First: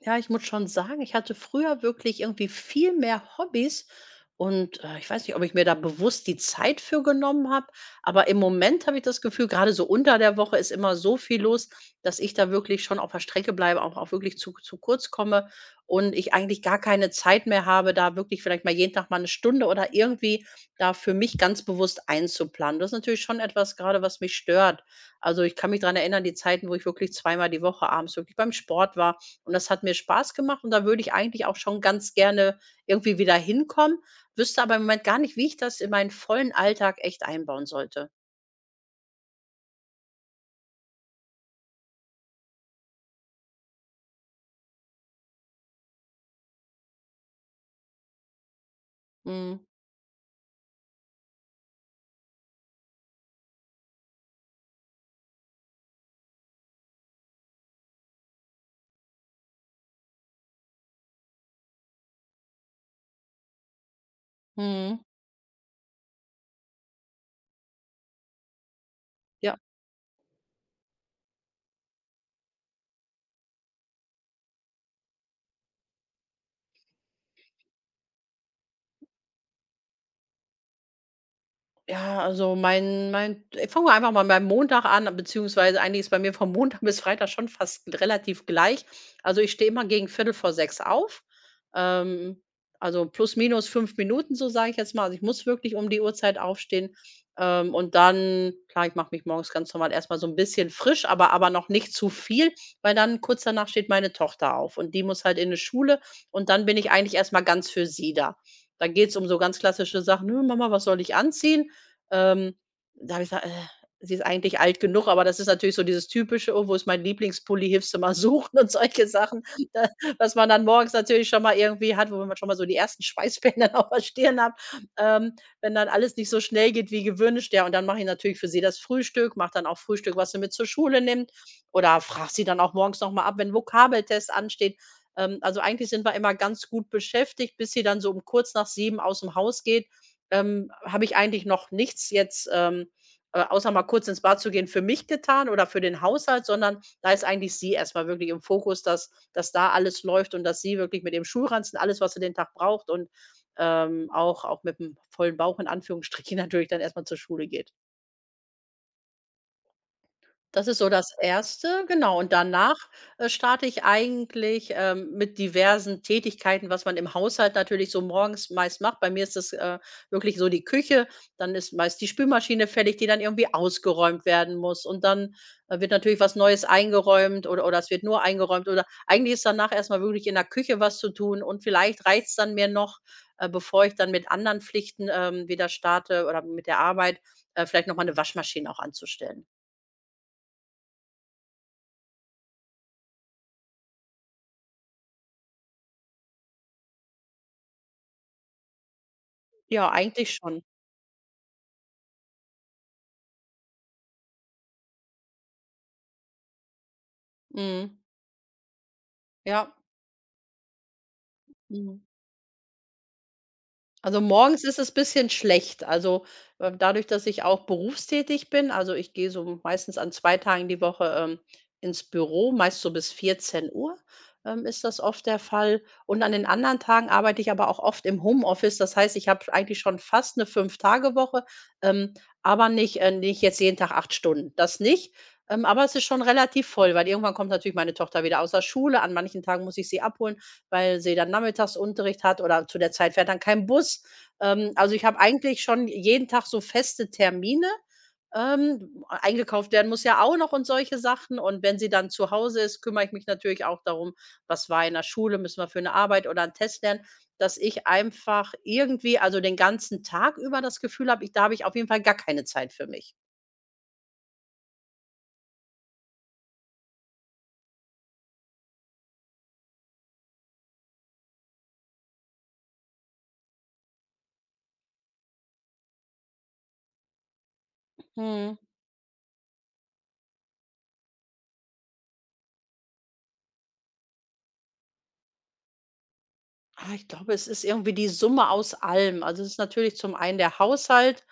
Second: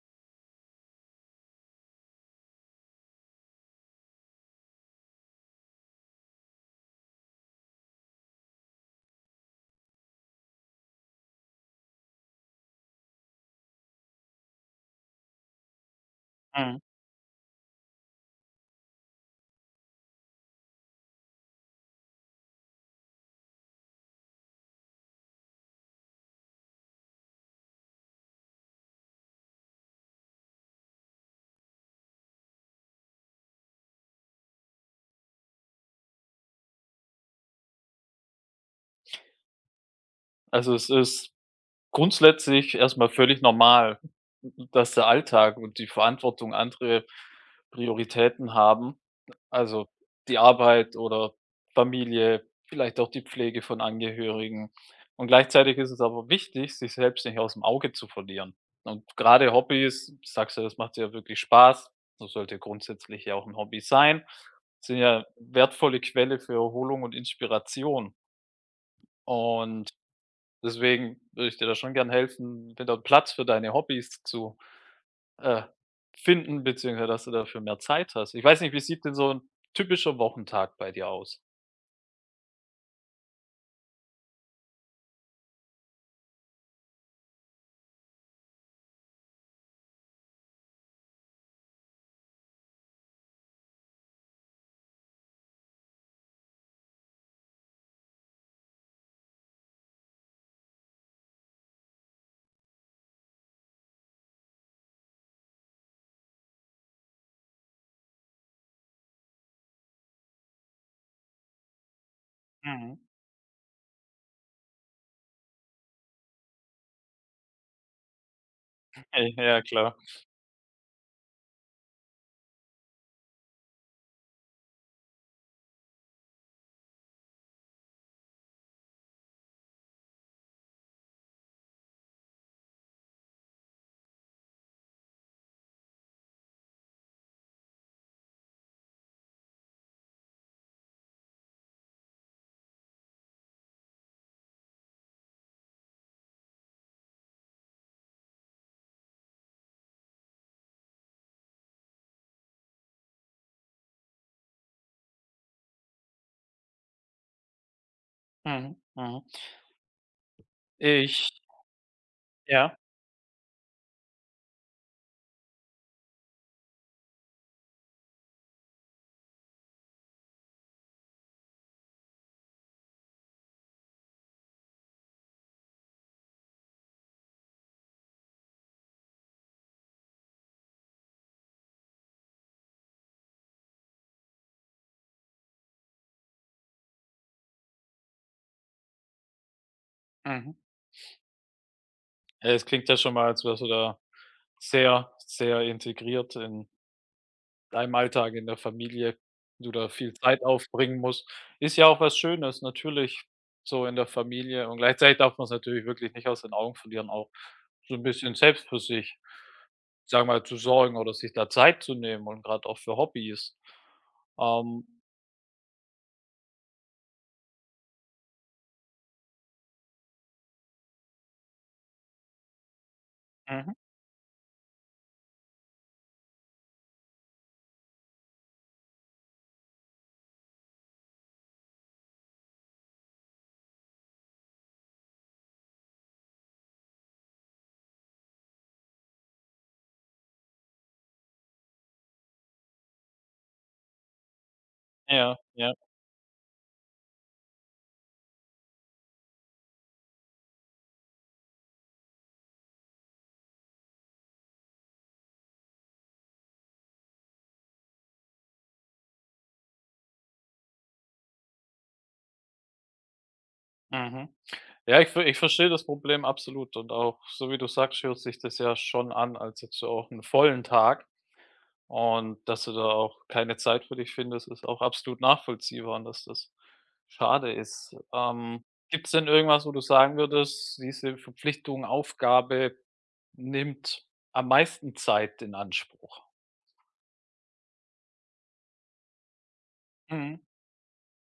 Ja, ich muss schon sagen, ich hatte früher wirklich irgendwie viel mehr Hobbys und ich weiß nicht, ob ich mir da bewusst die Zeit für genommen habe, aber im Moment habe ich das Gefühl, gerade so unter der Woche ist immer so viel los, dass ich da wirklich schon auf der Strecke bleibe, auch wirklich zu kurz komme und ich eigentlich Mhm. gar keine Zeit mehr habe, da wirklich vielleicht mal jeden Tag mal eine Stunde oder irgendwie da für mich ganz bewusst einzuplanen. Das ist natürlich schon etwas gerade, was mich stört. Also, ich kann mich dran erinnern, die Zeiten, wo ich wirklich zweimal die Woche abends wirklich beim Sport war und das hat mir Spaß gemacht und da würde ich eigentlich auch schon ganz gerne irgendwie wieder hinkommen, wüsste aber im Moment gar nicht, wie ich das in meinen vollen Alltag echt einbauen sollte. Also, es ist grundsätzlich erstmal völlig normal, dass der Alltag und die Verantwortung andere Prioritäten haben. Mhm. Also, die Arbeit oder Familie, vielleicht auch die Pflege von Angehörigen. Und gleichzeitig ist es aber wichtig, sich selbst nicht aus dem Auge zu verlieren. Und gerade Hobbys, sagst du, das macht dir ja wirklich Spaß. Das sollte grundsätzlich ja auch ein Hobby sein, sind Mhm. ja wertvolle Quelle für Erholung und Inspiration. Ja. Und deswegen würde ich dir da schon gern helfen, wieder Platz für deine Hobbys zu äh, finden, beziehungsweise dass du dafür mehr Zeit hast. Ich weiß nicht, wie sieht denn so ein typischer Wochentag bei dir aus? Ja, also mein fangen wir einfach mal beim Montag an, beziehungsweise eigentlich ist bei mir von Montag bis Freitag schon fast relativ gleich. Also, ich stehe immer gegen Viertel vor 6 auf, ähm, also plus minus 5 Minuten, so sage ich jetzt mal. Also, ich muss wirklich um die Uhrzeit aufstehen, und dann klar, ich mache mich morgens ganz normal erstmal so ein bisschen frisch, aber noch nicht zu viel, weil dann kurz danach steht meine Tochter auf und die muss halt in die Schule und dann bin ich eigentlich erstmal ganz für sie da. Dann geht's um so ganz klassische Sachen: „Nö, Mama, was soll ich anziehen?“ ähm, Mhm. da habe ich gesagt: „ sie ist eigentlich alt genug“, aber das ist natürlich so dieses typische: „Oh, wo ist mein Lieblingspulli? Hilfst du mal suchen?“ und solche Sachen, Ja da klar. was man dann morgens natürlich schon mal irgendwie hat, wo man schon mal so die ersten Schweißperlen auf der Stirn hat, ähm, wenn dann alles nicht so schnell geht wie gewünscht. Ja, und dann mache ich natürlich für sie das Frühstück, mache dann auch Frühstück, was sie mit zur Schule nimmt oder frage sie dann auch morgens noch mal ab, wenn Vokabeltest ansteht. Also, eigentlich sind wir immer ganz gut beschäftigt, bis sie dann so um kurz nach sieben aus dem Haus geht. Habe ich eigentlich noch nichts jetzt, außer mal kurz ins Bad zu gehen, für mich getan oder für den Haushalt, sondern da ist eigentlich sie erst mal wirklich im Fokus, dass da alles läuft und dass sie wirklich mit dem Schulranzen alles, was sie den Tag braucht, und auch mit dem vollen Bauch in Anführungsstrichen natürlich dann erst mal zur Schule geht. Mhm, mhm. Das ist so das Ich erste, genau. Und ja, danach, äh, starte ich eigentlich mit diversen Tätigkeiten, was man im Haushalt natürlich so morgens meist macht. Bei mir ist das wirklich so die Küche. Dann ist meist die Spülmaschine fällig, die dann irgendwie ausgeräumt werden muss. Und dann wird natürlich was Neues eingeräumt oder es wird nur eingeräumt oder eigentlich ist danach erst mal wirklich in der Küche was zu tun und vielleicht reicht's dann mir noch, bevor ich dann mit anderen Pflichten wieder starte oder mit der Arbeit, vielleicht noch mal 'ne Waschmaschine auch anzustellen. mhm. Es klingt ja schon mal, als wärst du da sehr, sehr integriert in deinem Alltag in der Familie du da Ja, viel eigentlich Zeit schon. aufbringen musst. Ist ja auch was Schönes, natürlich so in der Familie und gleichzeitig darf man's natürlich wirklich nicht aus den Augen verlieren, auch so Mhm. ein bisschen selbst für sich, Ja. sagen wir mal, zu sorgen oder sich da Zeit zu Mhm. nehmen und gerade auch für Hobbys. Also, morgens ist Ähm, es bisschen schlecht. Also, dadurch, dass ich auch berufstätig bin also, ich gehe so meistens an 2 Tagen die Woche, ins Büro, meist so bis mhm, 14:00, ist das oft der Fall. Und an den anderen Tagen arbeite ich aber auch oft im Homeoffice. Das heißt, ich habe eigentlich schon fast eine Fünf-Tage-Woche, ähm, aber nicht jetzt jeden Tag 8 Stunden, das nicht. Aber es ist schon relativ voll, weil irgendwann kommt natürlich meine Tochter wieder aus der Schule. An manchen Tagen muss ich sie abholen, weil sie dann Nachmittagsunterricht hat oder zu der Zeit fährt dann kein Bus. Also, ich habe ja, eigentlich ja, schon jeden Tag so feste Termine. Eingekauft werden muss ja auch noch und solche Sachen. Und wenn sie dann zu Hause ist, kümmere ich mich natürlich auch darum, was war in der Schule, müssen wir für eine Arbeit oder einen Test lernen, dass ich einfach irgendwie also, den ganzen Tag über das Gefühl habe, ich da habe ich auf jeden Fall gar keine Zeit für mich. mhm. Ja, ich verstehe das Problem absolut und auch so wie du sagst, hört sich das ja schon an als hättest du auch einen vollen Tag. Und dass du da auch keine Zeit für dich findest, ist auch absolut nachvollziehbar und dass das schade ist. Mhm. Gibt es denn irgendwas, wo du sagen würdest, diese Verpflichtung, Aufgabe nimmt am meisten Zeit in Anspruch? Ah, ich glaube, es ist irgendwie die Summe aus allem. Also, es ist natürlich zum einen Mhm. der Haushalt.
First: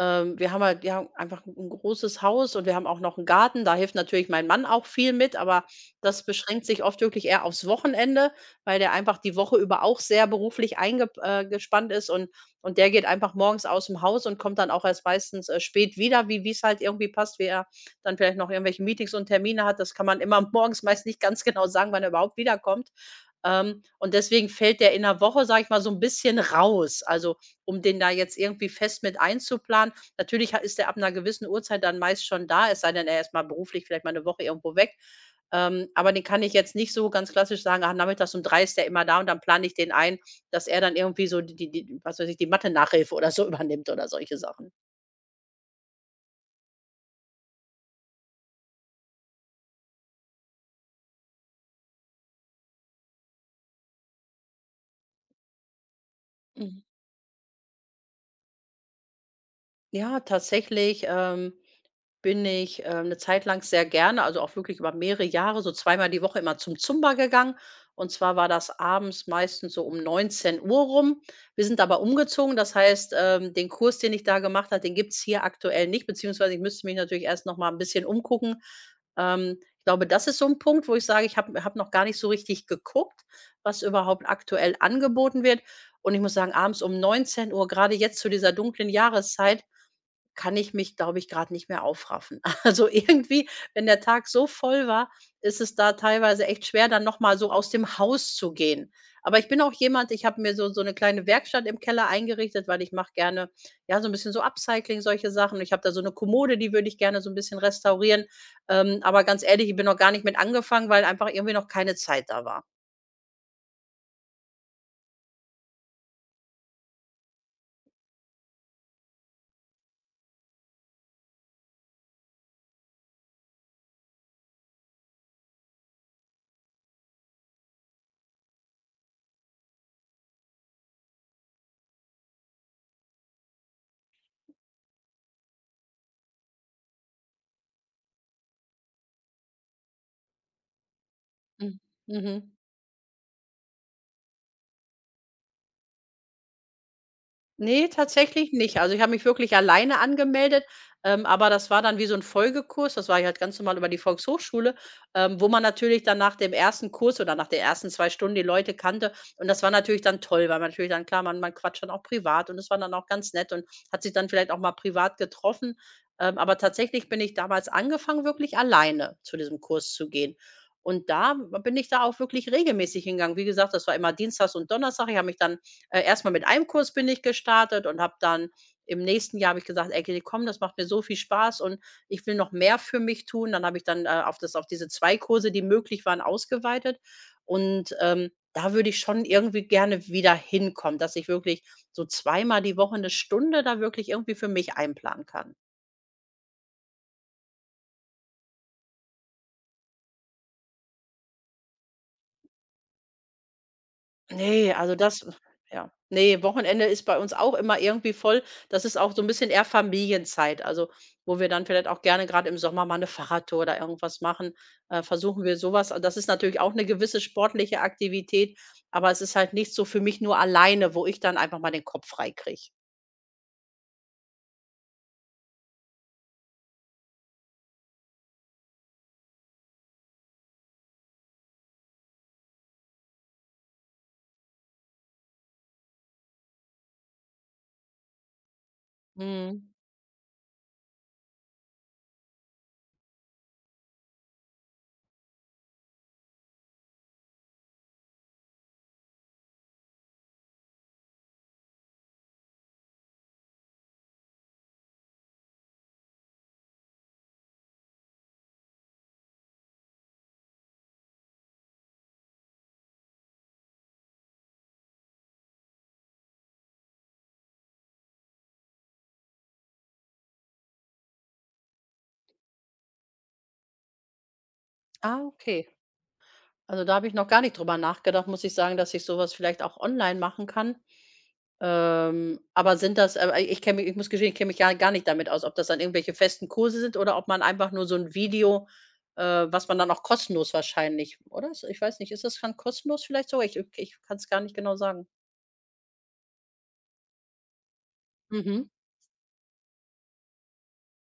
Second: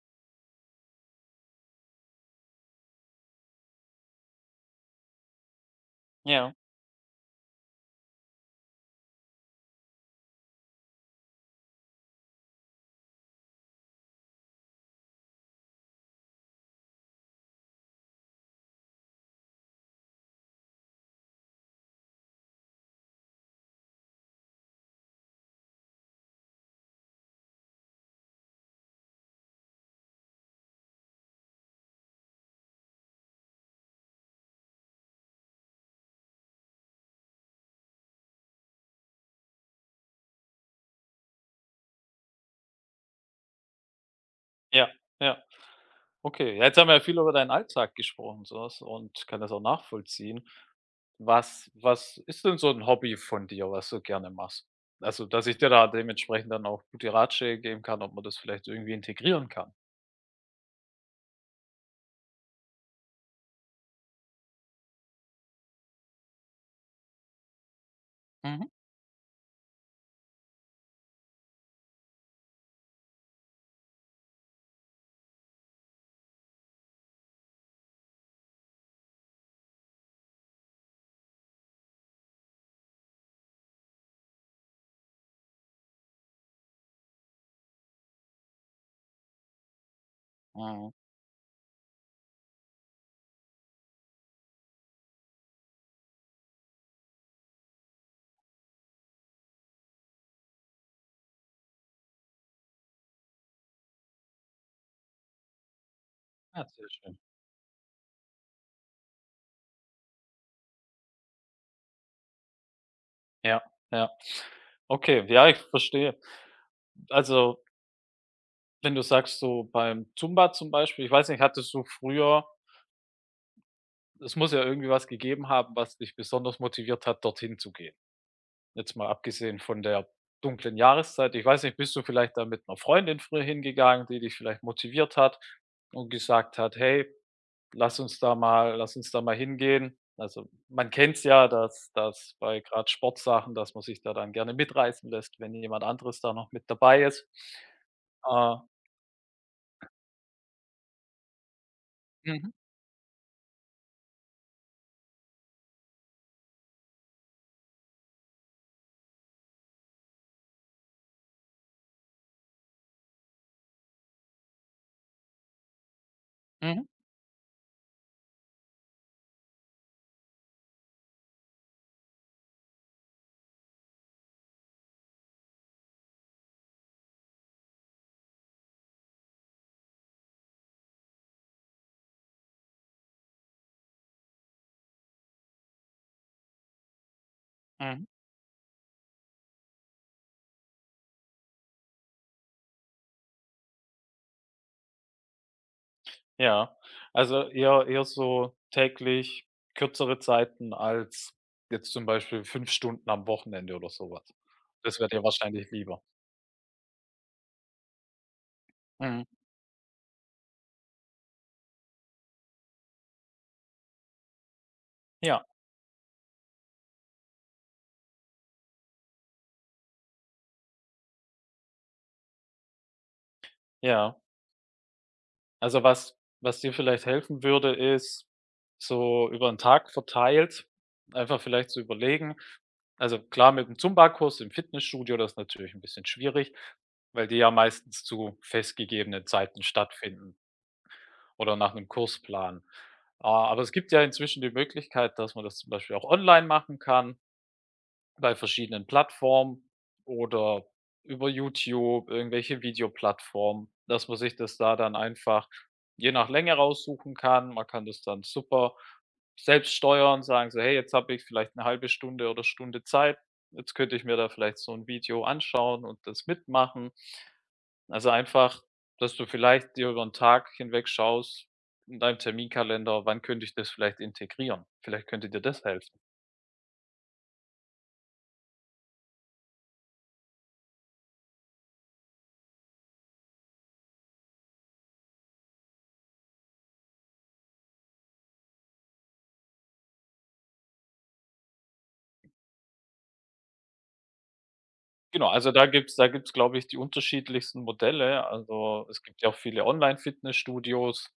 Wir haben halt wir haben einfach ein 'n großes Haus und wir haben auch noch einen Garten. Da hilft natürlich mein Mann auch viel mit, aber das Ja, beschränkt sich oft wirklich eher aufs Wochenende, weil der einfach die Woche über auch sehr beruflich eingespannt gespannt ist und der geht einfach morgens aus dem Haus und kommt dann auch erst meistens spät wieder, wie es halt irgendwie passt, wie er dann vielleicht noch irgendwelche Meetings und Termine hat. Das kann man immer morgens meist nicht ganz genau sagen, wann er überhaupt wiederkommt. Und deswegen fällt der in der Woche, sage ich mal, so ein bisschen raus. Also, um den da jetzt irgendwie fest mit einzuplanen. Natürlich ha ist der ab einer gewissen Uhrzeit dann meist schon da, es sei denn, er ist mal beruflich vielleicht mal eine Woche irgendwo weg. Aber den kann ich jetzt nicht so ganz klassisch sagen: „Ah, nachmittags um 3 ist der immer da und dann plane ich den ein“, dass er dann irgendwie so die was weiß ich, die Mathe-Nachhilfe oder so übernimmt oder solche Sachen. ja, ja. Okay, ja, jetzt haben wir ja viel über deinen Alltag gesprochen so was und kann das auch nachvollziehen. Was ist denn so ein Hobby von dir, was du gerne machst? Also, dass ich dir da dementsprechend dann Mhm. auch gute Ratschläge geben kann, ob man das vielleicht irgendwie integrieren kann. Ja, tatsächlich, bin ich 'ne Zeit lang sehr gerne, also auch wirklich über mehrere Jahre, so zweimal die Woche immer zum Zumba gegangen. Und zwar war Mhm, das abends meistens so um 19 Uhr rum. Wir sind aber umgezogen, das heißt, den Kurs, den ich da gemacht habe, den gibt's hier aktuell nicht, beziehungsweise ich müsste mich natürlich erst noch mal ein bisschen umgucken. Ich glaube, das ist so ein Punkt, wo ich sage, ich habe noch gar nicht so richtig geguckt, was überhaupt aktuell angeboten wird. Und ich muss sagen, abends um 19 Uhr gerade jetzt zu dieser dunklen Jahreszeit kann ich mhm. mich, glaube ich, gerade nicht mehr aufraffen. Also, irgendwie, wenn der Tag so voll war, ist es da teilweise echt schwer, dann noch mal so aus dem Haus zu gehen. Aber ich bin auch jemand, ich habe mir so eine kleine Werkstatt im Keller eingerichtet, weil ich mache gerne, ja, so ein bisschen so Upcycling, solche Sachen. Ich habe da so eine Kommode, Ja, die würde sehr ich schön. gerne so ein bisschen restaurieren. Aber ganz ehrlich, ich bin noch gar nicht mit angefangen, weil einfach irgendwie noch keine Zeit da war. Ja, ja. Okay, ja, ich verstehe. Also, wenn du sagst, so beim Zumba zum Beispiel, ich weiß nicht, hattest du früher es muss ja irgendwie was gegeben haben, was dich besonders motiviert hat, dorthin zu gehen. Jetzt mal abgesehen von der dunklen Jahreszeit. Ich weiß nicht, bist du vielleicht da mit 'ner Freundin früher hingegangen, die dich vielleicht motiviert hat und gesagt hat: „Hey“ lass uns da mal hingehen. Also, man kennt's ja, Mhm. dass Mhm. bei gerade Sportsachen, dass man sich da dann gerne mitreißen lässt, wenn jemand anderes da noch mit dabei ist. Ne, tatsächlich Äh, nicht. Also, ich habe mich wirklich alleine angemeldet, aber das war dann wie so 'n mhm, Folgekurs. Das war ja halt ganz normal über die Volkshochschule, wo man natürlich dann nach dem ersten Kurs oder nach den ersten 2 Stunden die Leute kannte. Und das war natürlich dann toll, weil man natürlich dann klar, man quatscht dann auch privat und das war dann auch ganz nett und hat sich dann vielleicht auch mal privat getroffen. Aber mhm, tatsächlich bin ich damals angefangen, wirklich alleine zu diesem Kurs zu gehen. Und da bin ich da auch wirklich regelmäßig hingegangen. Wie gesagt, das war immer dienstags und donnerstag. Ich habe mich dann erst mal mit einem Kurs bin ich gestartet und habe dann im nächsten Jahr habe ich gesagt: „Ey, komm, das macht mir so viel Spaß und ich will noch mehr für mich tun.“ Dann habe ich dann auf das auf diese 2 Kurse, die möglich waren, ausgeweitet und, mhm. ähm, da würde ich schon irgendwie gerne wieder hinkommen, dass ich wirklich so zweimal die Woche eine Stunde da wirklich irgendwie für mich einplanen kann. Ja, also eher so täglich kürzere Zeiten als jetzt zum Beispiel 5 Stunden am Wochenende oder so was. Ne, also Das wäre dir das wahrscheinlich ja. lieber. Ne, Wochenende ist bei uns auch immer irgendwie voll. Das ist auch so Mhm. 'n bisschen eher Familienzeit, also, wo wir dann vielleicht auch gerne grad im Sommer mal 'ne Fahrradtour oder irgendwas machen, versuchen Ja, wir so was. Das ist natürlich auch 'ne gewisse sportliche Aktivität, aber es ist halt nicht so für mich nur alleine, wo ich dann einfach mal den Kopf frei kriege. ja. Also, was was dir vielleicht helfen würde, ist so über 'n Tag verteilt einfach vielleicht zu überlegen also, klar, mit dem Zumba-Kurs im Fitnessstudio, das ist natürlich ein bisschen schwierig, weil die ja meistens zu festgegebenen Zeiten Mhm. stattfinden oder nach einem Kursplan. Aber es gibt ja inzwischen die Möglichkeit, dass man das zum Beispiel auch online machen kann bei verschiedenen Plattformen oder über YouTube, irgendwelche Videoplattformen, dass man sich das da dann einfach je nach Länge raussuchen kann. Man kann das dann super selbst steuern, sagen so: „Hey, jetzt habe ich vielleicht eine halbe Stunde oder Stunde Zeit. Jetzt könnte ich mir da vielleicht so ein Video anschauen und das mitmachen.“ Also, einfach, dass du vielleicht dir über 'n Tag hinweg schaust in deinem Terminkalender: „Wann könnte ich das vielleicht integrieren?“ Vielleicht Ah, könnte dir das okay. helfen. Also, da habe ich noch gar nicht drüber nachgedacht, muss ich sagen, dass ich so was vielleicht auch online machen kann. Aber sind das aber ich kenne mich ich muss gestehen, ich kenne mich gar nicht damit aus, ob das dann irgendwelche festen Kurse sind oder ob man einfach nur so ein Video, was man dann auch kostenlos wahrscheinlich oder? Ist ich weiß nicht, ist das dann kostenlos vielleicht so. Ich kann es gar nicht genau sagen. Genau, also da gibt's, glaube ich, die unterschiedlichsten Modelle. Mhm. Also, es gibt ja auch viele Online-Fitnessstudios,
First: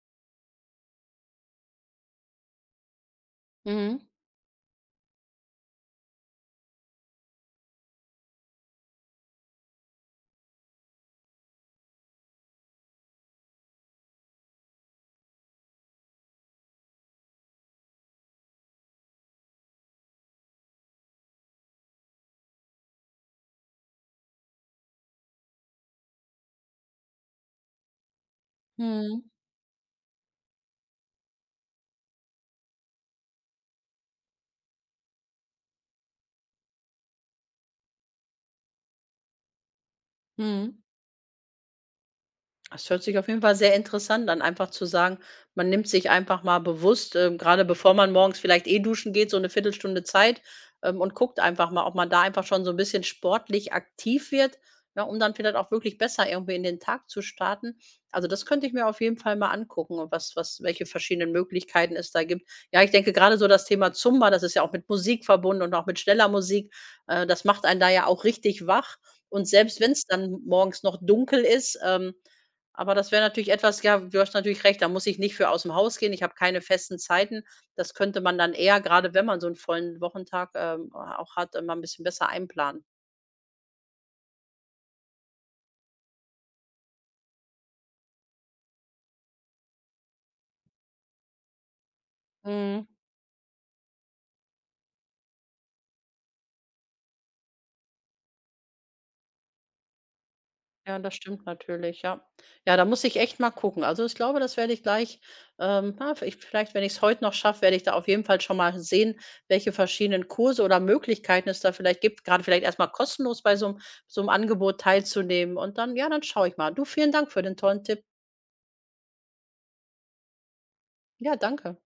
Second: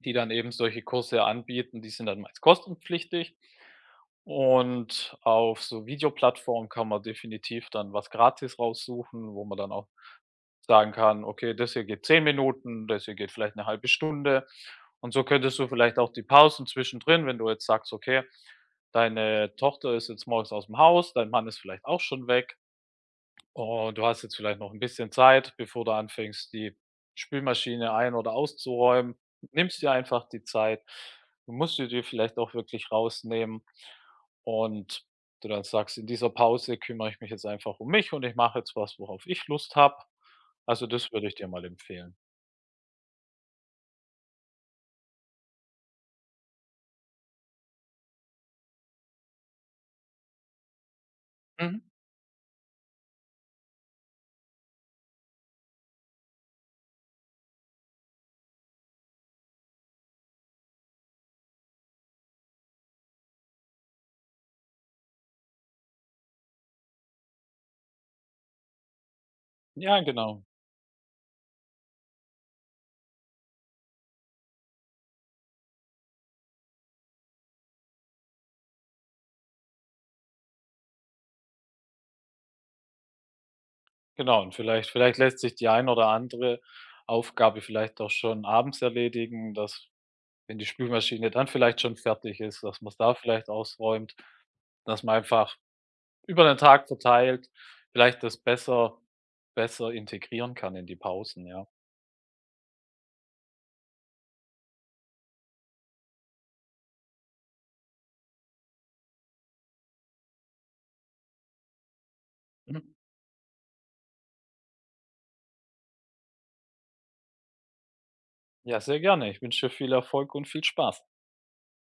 die dann eben solche Kurse anbieten. Die sind dann meist kostenpflichtig. Mhm. Und auf so Videoplattformen kann man definitiv dann was gratis raussuchen, wo man dann auch sagen kann: „Okay, das hier geht 10 Minuten, das hier geht vielleicht eine halbe Stunde.“ Und so könntest du vielleicht auch die Pausen zwischendrin, wenn du jetzt sagst: „Okay, deine Tochter ist jetzt morgens aus dem Haus, dein Mann ist vielleicht auch schon weg“ und du hast jetzt vielleicht noch ein bisschen Zeit, bevor du anfängst, die Spülmaschine ein oder auszuräumen. Mhm. Nimmst dir einfach die Zeit. Du musst sie dir vielleicht auch wirklich rausnehmen und du dann sagst: „In dieser Pause kümmere ich mich jetzt einfach um mich und ich mache jetzt was, worauf ich Lust habe.“ Mhm. Also, das würde ich dir mal empfehlen. Das hört sich auf jeden Fall sehr interessant an, einfach zu sagen, man nimmt sich einfach mal bewusst, grade bevor man morgens vielleicht eh duschen geht, so eine Viertelstunde Zeit, und guckt einfach Mhm. mal, ob man da einfach schon so ein bisschen sportlich aktiv wird, ja, um dann vielleicht auch wirklich besser irgendwie in den Tag zu starten. Also, das könnte ich mir auf jeden Fall mal angucken und was welche verschiedenen Möglichkeiten es da gibt. Ja, ich denke gerade so das Thema Zumba, das ist ja auch mit Musik verbunden und auch mit schneller Musik, das macht einen da ja auch richtig wach. Und selbst wenn Ja, es dann genau. morgens noch dunkel ist, aber das wäre natürlich etwas ja, du hast natürlich recht, da muss ich nicht für aus dem Haus gehen. Ich habe keine festen Zeiten. Das könnte man dann eher, gerade wenn man so einen vollen Wochentag auch hat, mal ein bisschen besser einplanen. Genau. Und vielleicht lässt sich die ein oder andere Aufgabe vielleicht auch schon abends erledigen, dass wenn die Spülmaschine dann vielleicht schon fertig ist, dass Mhm. man es da vielleicht ausräumt, dass man einfach über den Tag verteilt vielleicht das besser integrieren kann in die Ja, das stimmt Pausen, ja. natürlich, ja. Ja, da muss ich echt mal gucken. Also, ich glaube, das werde ich gleich, na, v ich vielleicht, wenn ich's heute noch schaffe, werde ich da auf jeden Fall schon mal sehen, welche verschiedenen Kurse oder Möglichkeiten es da vielleicht gibt, gerade vielleicht erst Mhm. mal kostenlos bei so 'm Angebot teilzunehmen und dann ja, dann schaue ich mal. Du, vielen Dank für den tollen Tipp. Ja, sehr gerne. Ich wünsche dir viel Erfolg und viel Spaß. Ja, danke.